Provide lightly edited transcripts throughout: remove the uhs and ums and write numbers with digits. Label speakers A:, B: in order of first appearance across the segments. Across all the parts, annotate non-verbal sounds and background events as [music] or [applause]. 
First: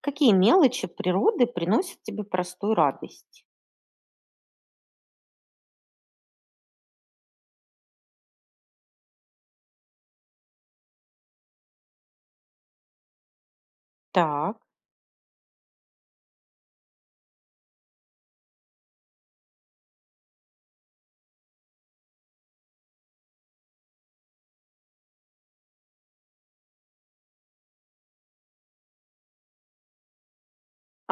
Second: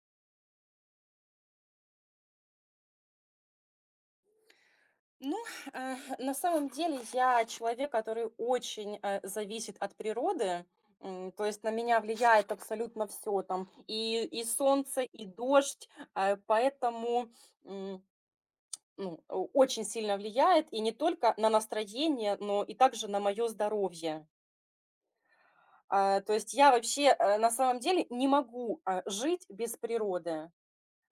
A: Какие мелочи природы приносят тебе простую радость?
B: Ну, на самом деле я человек, который очень, зависит от природы. То есть на меня влияет абсолютно все там: и
A: Так,
B: солнце, и дождь. Поэтому, м, ну, о очень сильно влияет и не только на настроение, но и также на мое здоровье. То есть я вообще, на самом деле не могу, жить без природы.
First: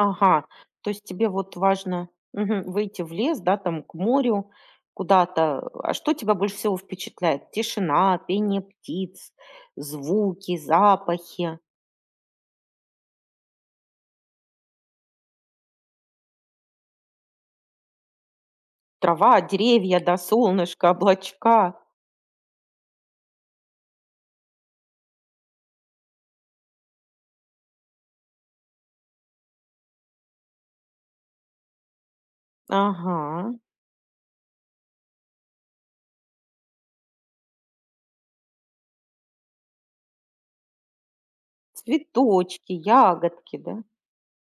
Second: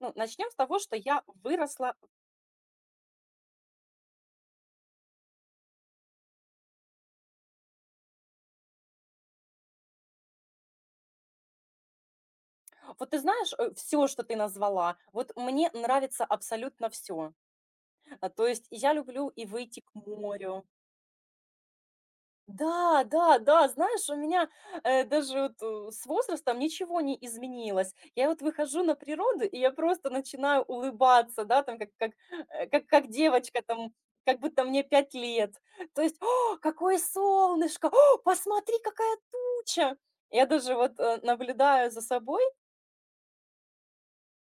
B: Ну, начнём с того,
A: То
B: что
A: есть
B: я
A: тебе вот
B: выросла.
A: важно, выйти в лес, да, там к морю, куда-то. А что тебя больше всего впечатляет? Тишина, пение птиц, звуки, запахи,
B: Вот ты знаешь, все, что ты назвала, вот мне нравится абсолютно все. То есть я люблю
A: трава,
B: и выйти к
A: деревья, да,
B: морю.
A: солнышко, облачка.
B: Да, да, да, знаешь, у меня, даже вот, с возрастом ничего не изменилось. Я вот выхожу на природу, и я просто начинаю улыбаться, да, там, как, как
A: Ага.
B: девочка, там, как будто мне 5 лет. То есть: "О, какое солнышко! О, посмотри, какая туча!" Я даже вот, наблюдаю за собой.
A: Цветочки, ягодки, да.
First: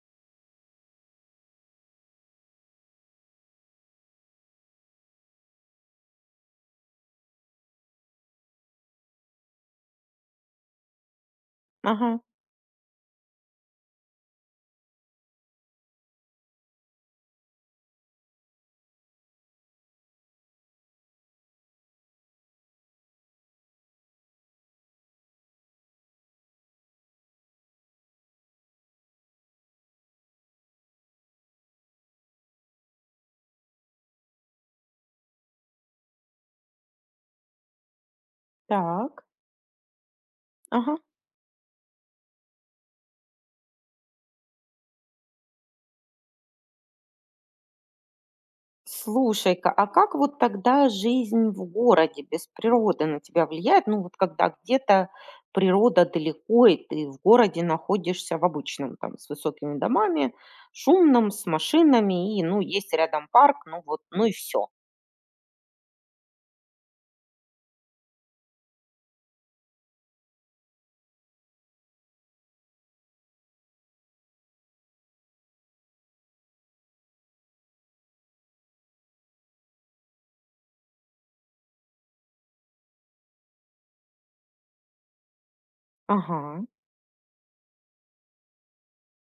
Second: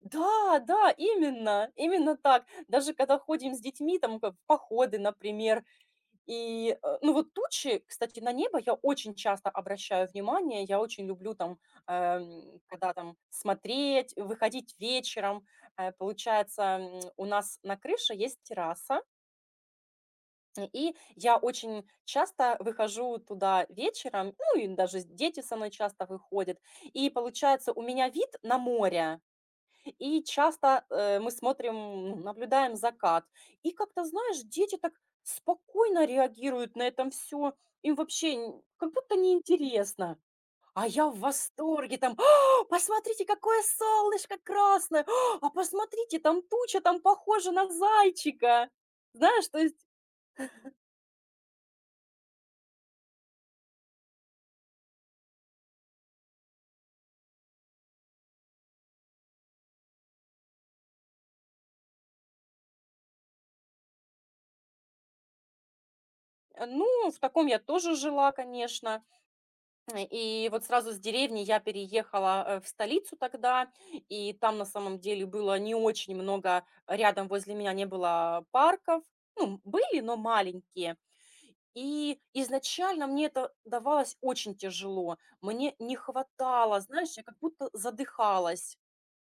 B: Да, да, именно, именно так. Даже когда ходим с детьми, там, как в походы, например, и, ну, вот тучи, кстати, на небо я очень часто обращаю внимание, я очень люблю там,
A: Ага.
B: когда там смотреть, выходить вечером. Получается, у нас на крыше есть терраса, и я очень часто выхожу туда вечером, ну, и даже дети со мной часто выходят, и получается, у меня вид на море, и часто, мы смотрим, ну, наблюдаем закат. И как-то, знаешь, дети так спокойно реагируют на этом все. Им вообще н как будто
A: Так.
B: неинтересно. А
A: Ага.
B: я в восторге там: "А, посмотрите, какое солнышко красное! А, посмотрите, там туча, там похожа на зайчика". Знаешь, то
A: Слушай-ка,
B: есть,
A: а как вот тогда жизнь в городе без природы на тебя влияет? Ну вот когда где-то природа далеко, и ты в городе находишься в обычном, там, с высокими домами, шумном, с машинами, и, ну, есть рядом парк, ну вот, ну и все.
B: ну, в таком я тоже жила, конечно. И вот сразу с деревни я переехала в столицу тогда, и там на самом деле было не очень много, рядом возле меня не было парков, ну, были, но маленькие. И изначально мне это давалось очень тяжело, мне не
A: Ага.
B: хватало, знаешь, я как будто задыхалась.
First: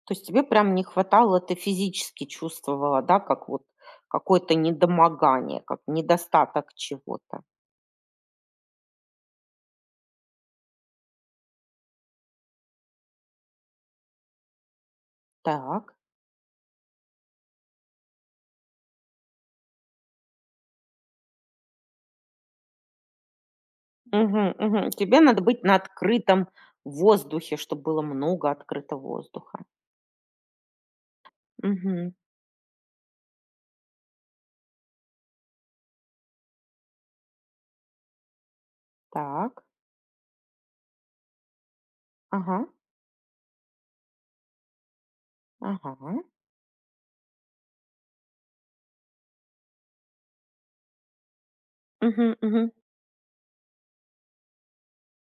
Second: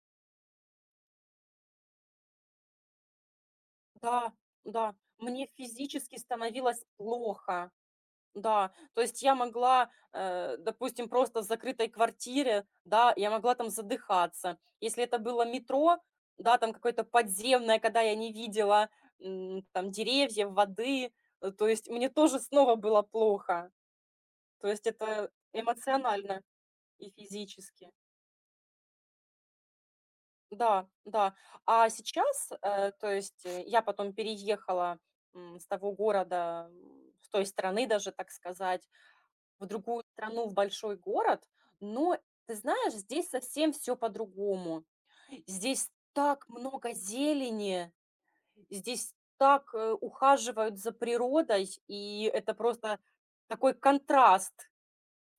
A: То есть тебе прям не хватало, ты физически чувствовала, да, как вот
B: Да,
A: какое-то
B: да, мне
A: недомогание, как
B: физически
A: недостаток
B: становилось
A: чего-то.
B: плохо. Да, то есть я могла, допустим, просто в закрытой квартире, да, я могла там задыхаться. Если это было
A: Так.
B: метро, да, там какое-то подземное, когда я не видела там деревьев, воды, то есть мне тоже снова было плохо.
A: Мгм,
B: То есть
A: мгм. Тебе
B: это
A: надо быть на
B: эмоционально
A: открытом
B: и
A: воздухе, чтобы
B: физически.
A: было много открытого воздуха.
B: Да, да. А
A: Мгм.
B: сейчас, то есть, я потом переехала с того города, с той страны даже, так сказать,
A: Так.
B: в другую страну, в большой город, но ты
A: Ага,
B: знаешь, здесь совсем все по-другому. Здесь
A: ага.
B: так много зелени, здесь так, ухаживают за природой, и
A: Мгм,
B: это
A: мгм.
B: просто такой контраст,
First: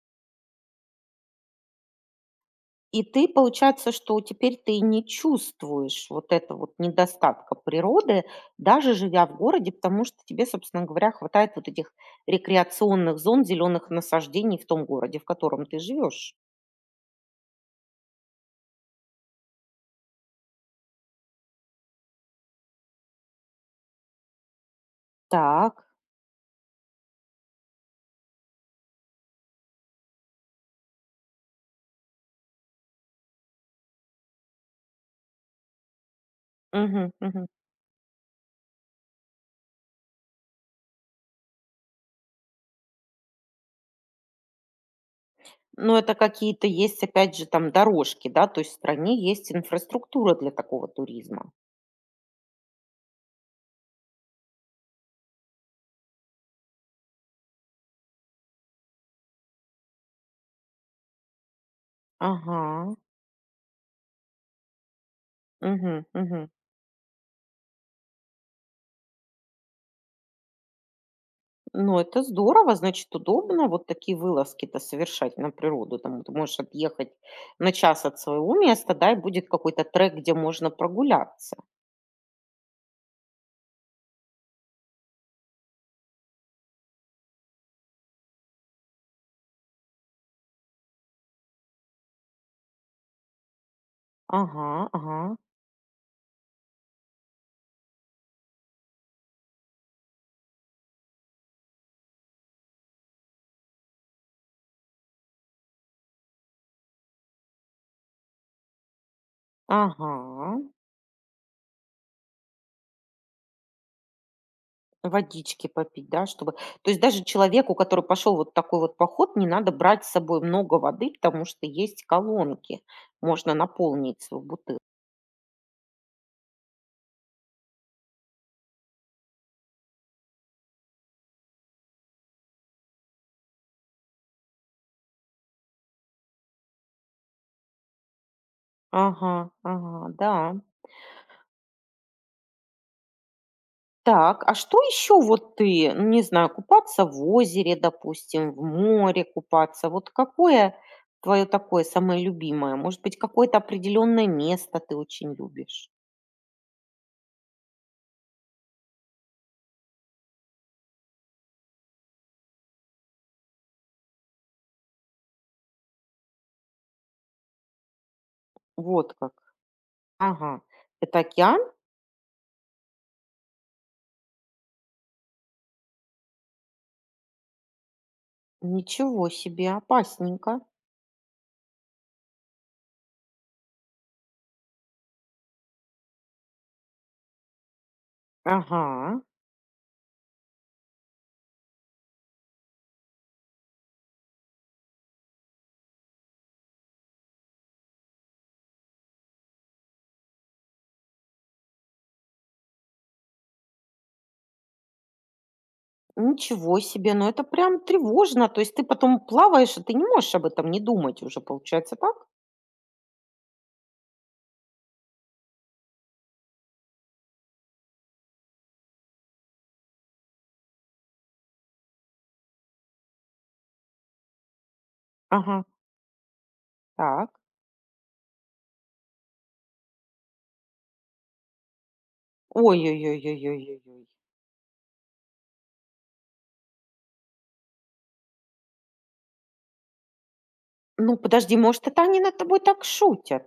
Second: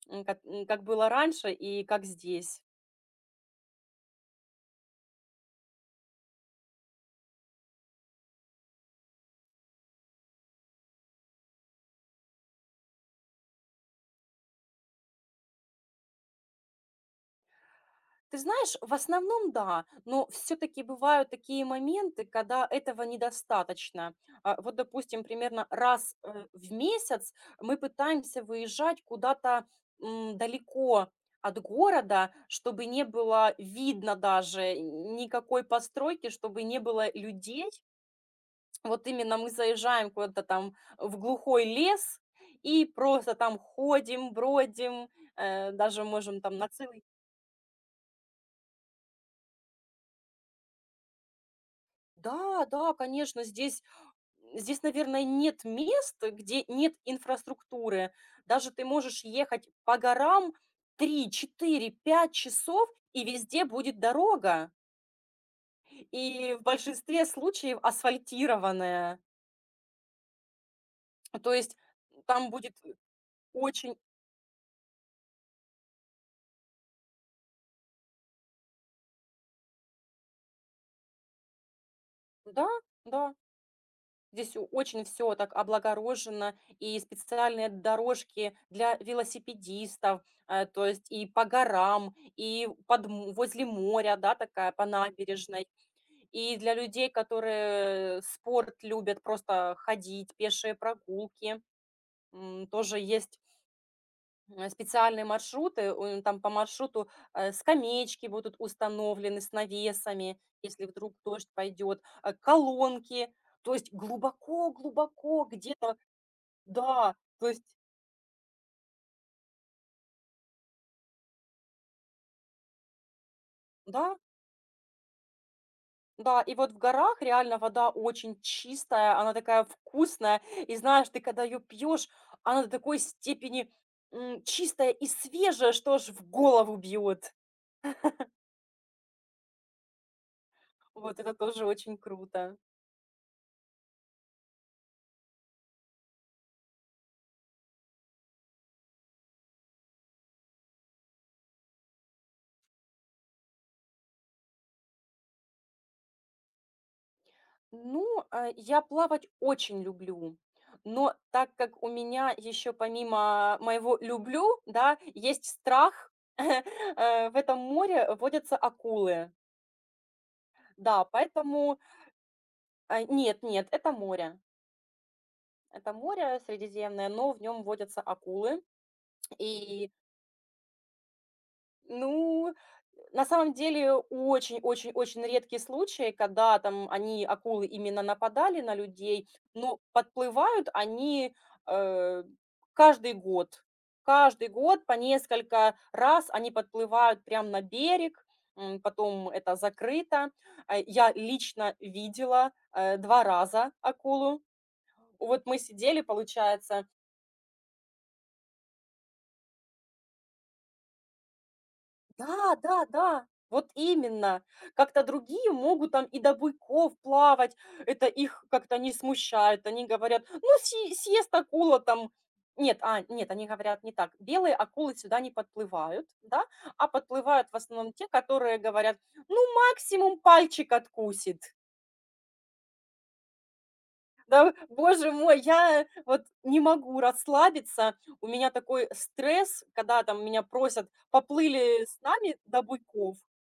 B: как было раньше и как здесь.
A: И ты, получается, что теперь ты не чувствуешь вот это вот недостатка природы, даже живя в городе, потому что тебе, собственно говоря, хватает вот этих рекреационных зон, зеленых насаждений в том городе, в котором ты живешь.
B: Ты знаешь, в основном да, но все-таки бывают такие моменты, когда этого недостаточно. Вот, допустим, примерно
A: Так.
B: раз в месяц мы пытаемся выезжать куда-то далеко от города, чтобы не было видно даже никакой постройки, чтобы не было
A: Мгм, мгм.
B: людей. Вот именно мы заезжаем куда-то там в глухой лес и просто там ходим, бродим,
A: Но
B: даже
A: это
B: можем там
A: какие-то
B: на
A: есть,
B: целый.
A: опять же, там дорожки, да, то есть в стране есть инфраструктура для такого туризма.
B: Да, да, конечно, здесь. Здесь, наверное, нет мест, где нет инфраструктуры. Даже ты можешь ехать по горам 3, 4, пять часов,
A: Ага.
B: и везде будет дорога.
A: Мгм, мгм.
B: И в большинстве случаев асфальтированная. То есть
A: Ну, это
B: там
A: здорово,
B: будет
A: значит, удобно вот
B: очень.
A: такие вылазки-то совершать на природу. Там ты можешь отъехать на час от своего места, да, и будет какой-то трек, где можно прогуляться.
B: Да, да. Здесь о очень все так облагорожено, и специальные дорожки для велосипедистов, то есть и по горам, и под возле моря, да,
A: Ага,
B: такая по
A: ага,
B: набережной. И для людей, которые спорт любят, просто ходить, пешие прогулки, тоже есть, специальные маршруты. Он там по маршруту, скамеечки будут установлены с навесами,
A: ага.
B: если вдруг дождь пойдет, колонки. То есть глубоко-глубоко
A: Водички
B: где-то,
A: попить, да, чтобы то есть
B: да,
A: даже
B: то есть,
A: человеку, который пошел вот такой вот поход, не надо брать с собой много воды, потому что есть колонки, можно
B: да.
A: наполнить свою бутылку.
B: Да, и вот в горах реально вода очень чистая, она такая вкусная. И знаешь, ты когда ее пьешь, она до такой степени чистая и свежая, что аж в голову бьет.
A: Ага, ага, да.
B: Вот это тоже очень круто.
A: Так, а что еще вот ты, ну, не знаю, купаться в озере, допустим, в море купаться, вот какое твое такое самое любимое? Может быть, какое-то определенное место ты очень любишь?
B: Ну, я плавать очень люблю. Но так как у меня еще помимо моего люблю, да, есть страх, [laughs] в этом море водятся
A: Вот
B: акулы.
A: как. Ага.
B: Да,
A: Это океан?
B: поэтому. Нет, нет, это море. Это море Средиземное, но в нем водятся акулы.
A: Ничего себе,
B: И,
A: опасненько.
B: ну, на самом деле очень-очень-очень редкие случаи, когда там они, акулы, именно нападали на
A: Ага.
B: людей, но подплывают они э, каждый год. Каждый год по несколько раз они подплывают прямо на берег, потом это закрыто. Я лично видела 2 раза акулу. Вот мы сидели,
A: Ничего
B: получается.
A: себе, ну это прям тревожно. То есть ты потом плаваешь, и ты не можешь об этом не думать уже, получается, так?
B: Да, да, да, вот именно. Как-то другие могут там и до буйков плавать, это их как-то не смущает. Они говорят: "Ну, се съест акула там". Нет, нет, они говорят не так. Белые акулы сюда не
A: Ага,
B: подплывают, да, а
A: так.
B: подплывают в основном те, которые говорят: "Ну, максимум пальчик откусит".
A: Ой-ой-ой-ой-ой-ой.
B: Да, боже мой, я вот не могу расслабиться. У меня такой стресс, когда там меня просят:
A: Ну, подожди,
B: "Поплыли
A: может,
B: с
A: это они над
B: нами
A: тобой
B: до
A: так
B: буйков".
A: шутят?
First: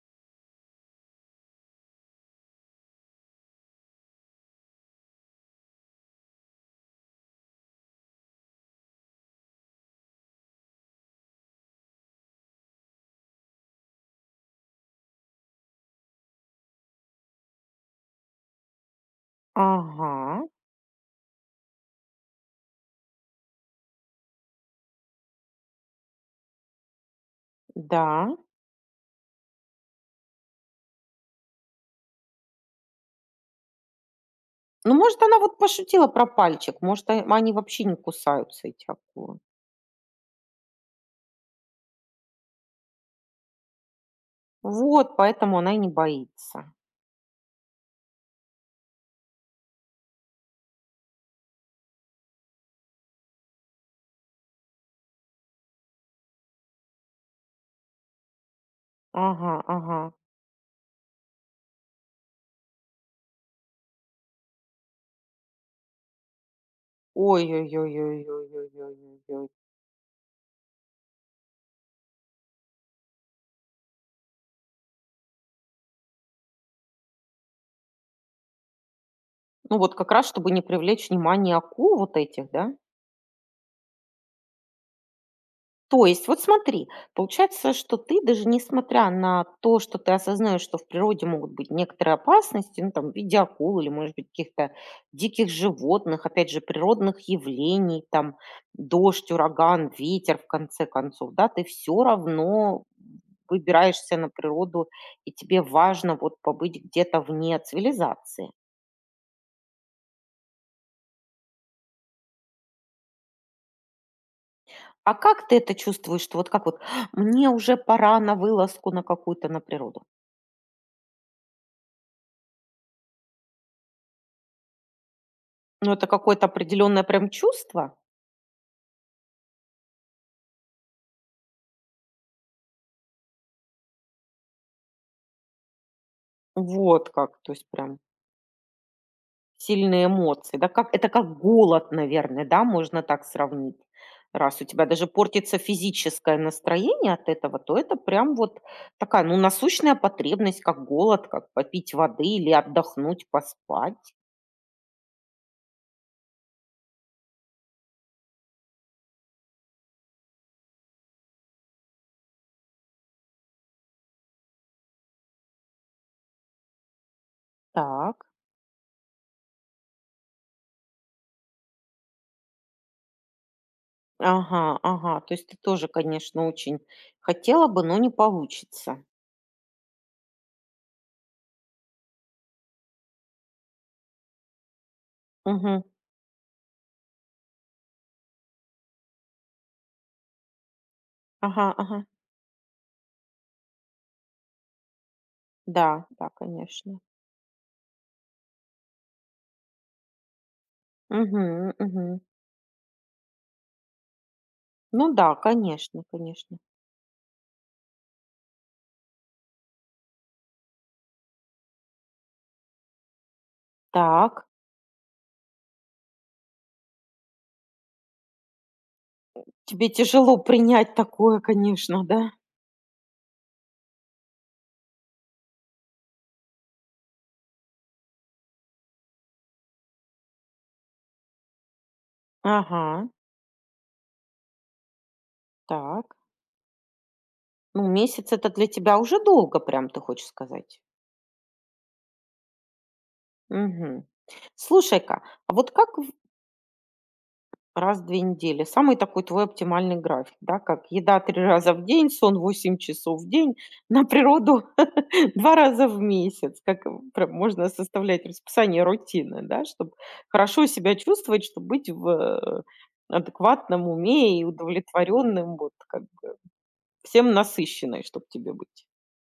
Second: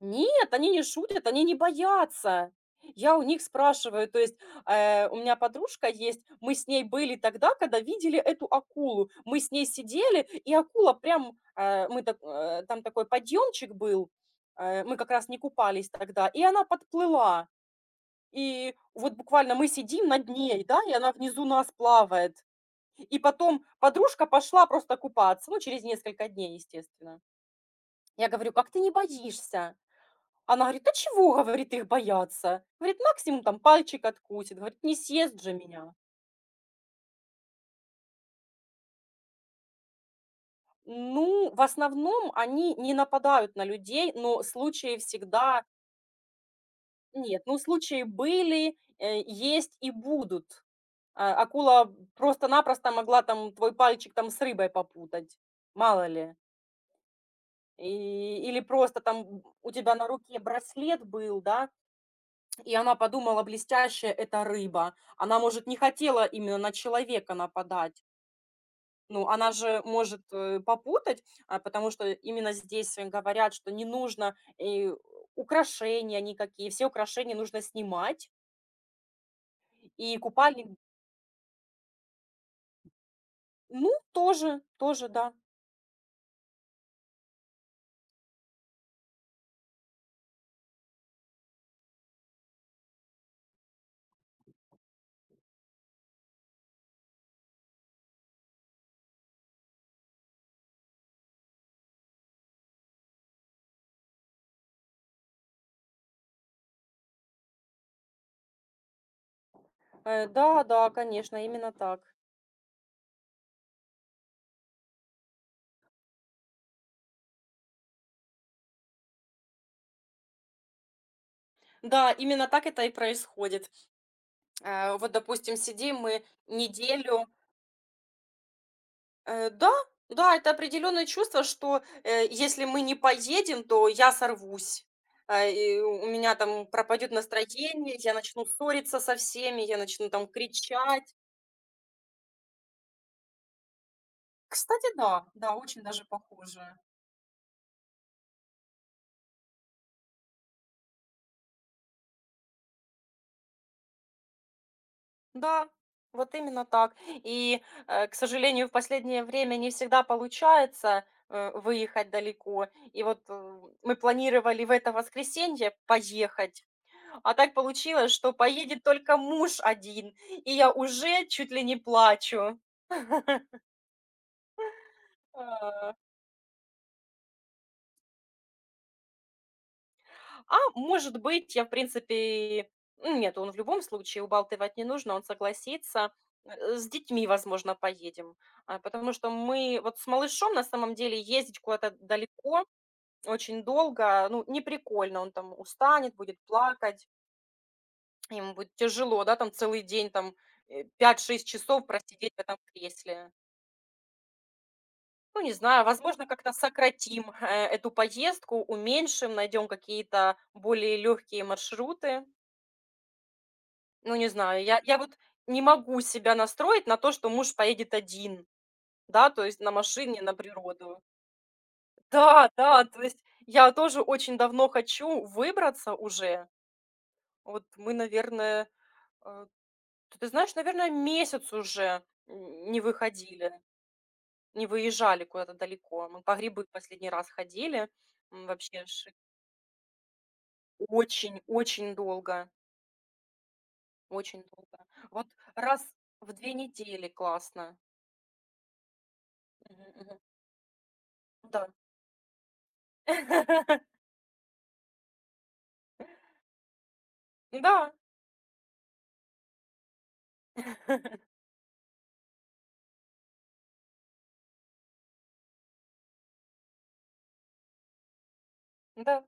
B: Нет, они не шутят, они не боятся. Я у них спрашиваю, то есть, у меня подружка есть, мы с ней были тогда, когда видели эту акулу. Мы с ней сидели, и акула прям, мы так, там такой подъемчик был, мы как раз не купались тогда, и она подплыла. И вот буквально мы сидим
A: Ага,
B: над ней, да, и она внизу нас плавает. И потом подружка пошла просто купаться, ну, через несколько дней, естественно. Я
A: да.
B: говорю: "Как ты не боишься?" Она говорит: "Да чего,- говорит,- их бояться? Говорит, максимум там пальчик откусит, говорит,
A: Ну,
B: не
A: может, она
B: съест же
A: вот
B: меня".
A: пошутила про пальчик, может, они вообще не кусаются, эти акулы.
B: Ну, в основном они не нападают на людей, но случаи
A: Вот, поэтому
B: всегда.
A: она и не боится.
B: Нет, ну, случаи были, есть и будут. Акула просто-напросто могла там твой пальчик там с рыбой попутать, мало ли. И или просто там
A: Ага,
B: у тебя
A: ага.
B: на руке браслет был, да, и она подумала: "Блестящая- это рыба". Она, может, не хотела именно на человека нападать. Ну,
A: Ой-ой-ой-ой-ой-ой-ой-ой.
B: она же может, попутать, потому что именно здесь говорят, что не нужно и украшения никакие, все украшения нужно снимать.
A: Ну, вот как
B: И
A: раз, чтобы не
B: купальник.
A: привлечь внимание акул вот этих, да?
B: Ну, тоже, тоже, да.
A: То есть, вот смотри, получается, что ты даже несмотря на то, что ты осознаешь, что в природе могут быть некоторые опасности, ну, там, в виде акул или, может быть, каких-то диких животных, опять же, природных явлений, там, дождь, ураган, ветер, в конце концов, да, ты все равно выбираешься на природу, и тебе важно вот побыть где-то вне цивилизации.
B: Да, да, конечно, именно так.
A: А как ты это чувствуешь, что вот как вот: «А, мне уже пора на вылазку на какую-то, на природу»?
B: Да, именно так это и происходит. Вот, допустим,
A: Ну,
B: сидим
A: это
B: мы
A: какое-то определенное
B: неделю.
A: прям чувство?
B: Да, да, это определенное чувство, что, если мы не поедем, то я сорвусь. И у меня там
A: Вот
B: пропадет
A: как, то есть
B: настроение,
A: прям
B: я начну ссориться со всеми, я
A: сильные
B: начну там
A: эмоции, да? Как это,
B: кричать.
A: как голод, наверное, да, можно так сравнить. Раз у тебя
B: Кстати,
A: даже
B: да, да,
A: портится
B: очень даже
A: физическое
B: похоже.
A: настроение от этого, то это прям вот такая, ну, насущная потребность, как голод, как попить воды или отдохнуть, поспать.
B: Да, вот именно так. И, к сожалению, в последнее время не всегда получается выехать далеко. И вот, мы планировали в это воскресенье поехать. А так получилось,
A: Так.
B: что поедет только муж один, и я уже чуть ли не плачу.
A: Ага, ага. То есть ты тоже,
B: А,
A: конечно, очень хотела бы, но не получится.
B: может быть, я, в принципе, нет, он в любом случае убалтывать не нужно, он
A: Мгм.
B: согласится. С детьми, возможно, поедем, потому что мы вот с малышом на самом деле ездить
A: Ага,
B: куда-то
A: ага.
B: далеко, очень долго, ну, не прикольно, он там
A: Да,
B: устанет,
A: да,
B: будет
A: конечно.
B: плакать, ему будет тяжело, да, там целый день, там 5-6 часов
A: Мгм.
B: просидеть в этом кресле.
A: Ну да,
B: Ну, не знаю,
A: конечно,
B: возможно, как-то
A: конечно.
B: сократим эту поездку, уменьшим, найдем какие-то более легкие маршруты. Ну, не
A: Так,
B: знаю, я вот не могу себя настроить на то, что муж поедет один, да, то есть на
A: тебе
B: машине на
A: тяжело принять
B: природу.
A: такое, конечно, да?
B: Да, да, то есть я тоже очень давно хочу выбраться уже. Вот мы, наверное, э, т ты знаешь, наверное, месяц уже н не
A: Ага,
B: выходили, не выезжали куда-то
A: так.
B: далеко. Мы по грибы последний раз
A: Ну,
B: ходили.
A: месяц —
B: М,
A: это для
B: вообще
A: тебя
B: ж
A: уже долго, прям ты хочешь сказать.
B: Очень, очень долго,
A: Мгм.
B: очень долго.
A: Слушай-ка,
B: Вот
A: а вот
B: раз
A: как.
B: в 2 недели классно.
A: Раз в 2 недели. Самый такой твой
B: Мгм,
A: оптимальный
B: мгм.
A: график, да? Как еда три
B: Да.
A: раза в день, сон 8 часов в день,
B: [laughs]
A: на природу [laughs] 2 раза в месяц. Как в прям можно
B: Да.
A: составлять расписание рутины, да, чтобы хорошо себя
B: [laughs]
A: чувствовать, чтобы быть в, адекватном уме и удовлетворенным, вот как бы всем насыщенной, чтобы тебе быть.
B: Да.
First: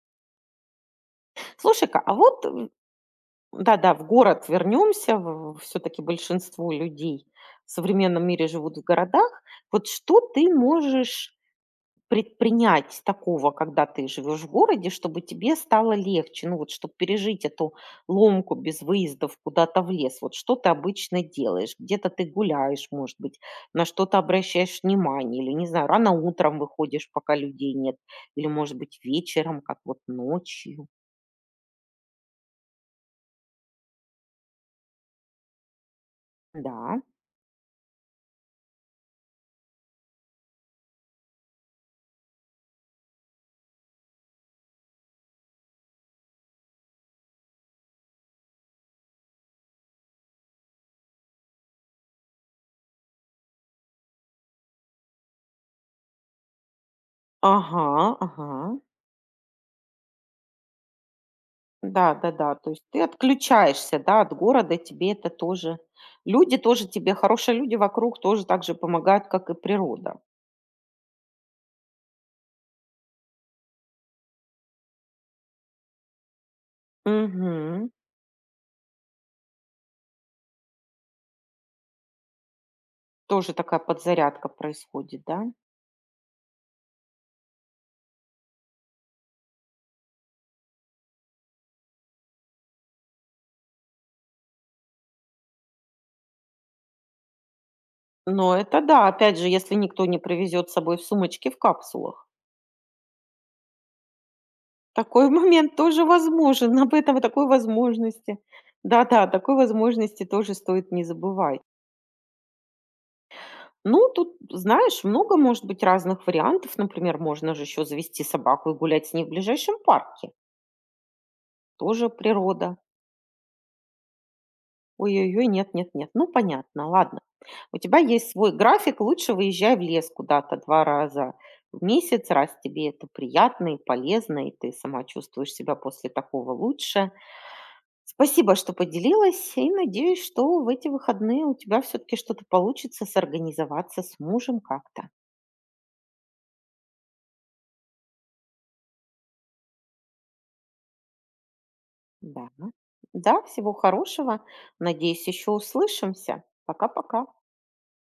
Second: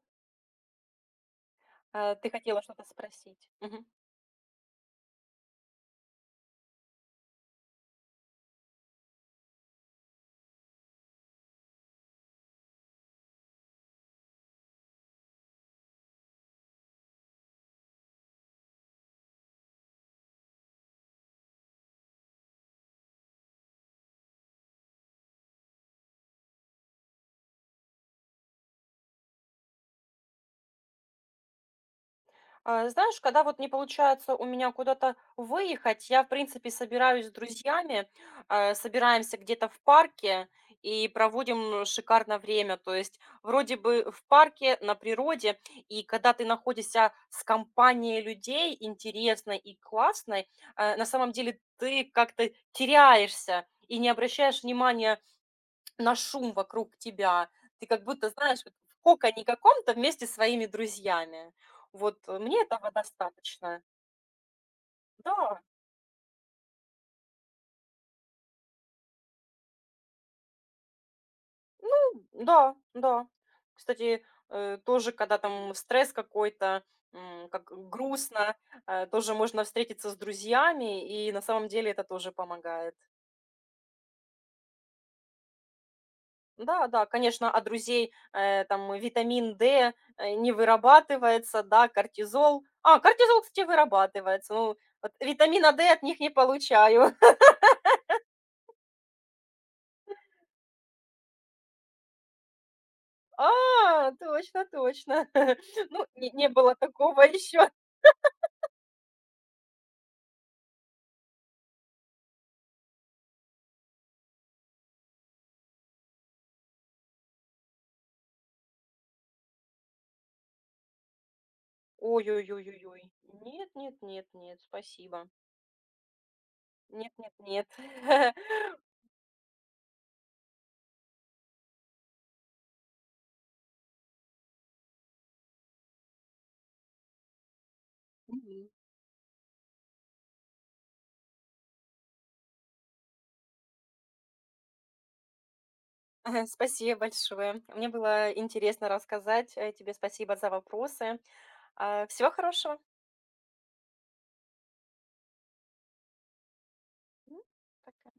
A: Слушай-ка, а
B: Ты
A: вот,
B: хотела что-то спросить? Мгм.
A: да-да, в город вернемся. Все-таки большинство людей в современном мире живут в городах. Вот что ты можешь предпринять такого, когда ты живешь в городе, чтобы тебе стало легче? Ну вот, чтобы пережить эту ломку без выездов куда-то в лес. Вот что ты обычно делаешь? Где-то ты гуляешь, может быть, на что-то обращаешь внимание, или, не знаю, рано утром выходишь, пока людей нет, или, может быть, вечером, как вот ночью.
B: Знаешь, когда вот не получается у меня куда-то выехать, я, в принципе,
A: Да.
B: собираюсь с друзьями, собираемся где-то в парке и проводим шикарно время. То есть вроде бы в парке, на природе, и когда ты находишься с компанией людей интересной и классной, на самом деле ты как-то теряешься и не обращаешь внимания на шум вокруг тебя. Ты
A: Ага,
B: как будто,
A: ага.
B: знаешь, вот в коконе каком-то вместе с своими друзьями. Вот,
A: Да-да-да.
B: мне
A: То есть
B: этого
A: ты
B: достаточно.
A: отключаешься, да, от города, тебе это
B: Да,
A: тоже, люди тоже тебе, хорошие люди вокруг тоже так же помогают, как и природа.
B: ну, да, да. Кстати, тоже, когда там стресс какой-то, как
A: Мгм.
B: грустно, тоже можно встретиться с друзьями, и на самом деле это тоже помогает.
A: Тоже такая подзарядка происходит, да?
B: Да, да, конечно, а друзей, там витамин D, не вырабатывается, да, кортизол. Кортизол, кстати, вырабатывается. Ну, вот витамина D от них не получаю. [laughs]
A: Но это да, опять же, если никто не привезет с собой в сумочке в капсулах.
B: Точно, точно.
A: Такой [laughs] момент
B: [laughs]
A: тоже
B: Ну, не было
A: возможен. Об этом,
B: такого
A: такой
B: еще.
A: возможности. Да-да, такой возможности тоже стоит не забывать. Ну, тут, знаешь, много может быть разных вариантов. Например, можно же еще завести собаку и гулять с ней в ближайшем парке. Тоже природа.
B: Ой-ой-ой-ой-ой. Нет, нет, нет, нет, спасибо.
A: Ой-ой-ой, нет, нет, нет. Ну, понятно,
B: Нет,
A: ладно.
B: нет, нет.
A: У тебя есть свой
B: [laughs]
A: график, лучше выезжай в лес куда-то 2 раза в месяц, раз тебе это приятно и полезно, и ты сама чувствуешь себя после такого лучше. Спасибо,
B: Мгм.
A: что поделилась, и надеюсь, что в эти выходные у тебя все-таки что-то получится сорганизоваться с мужем как-то.
B: [laughs] Спасибо большое. Мне было интересно рассказать. Тебе спасибо за вопросы. Всего
A: Да.
B: хорошего.
A: Да, всего хорошего. Надеюсь, еще услышимся. Пока-пока.
B: М, Пока.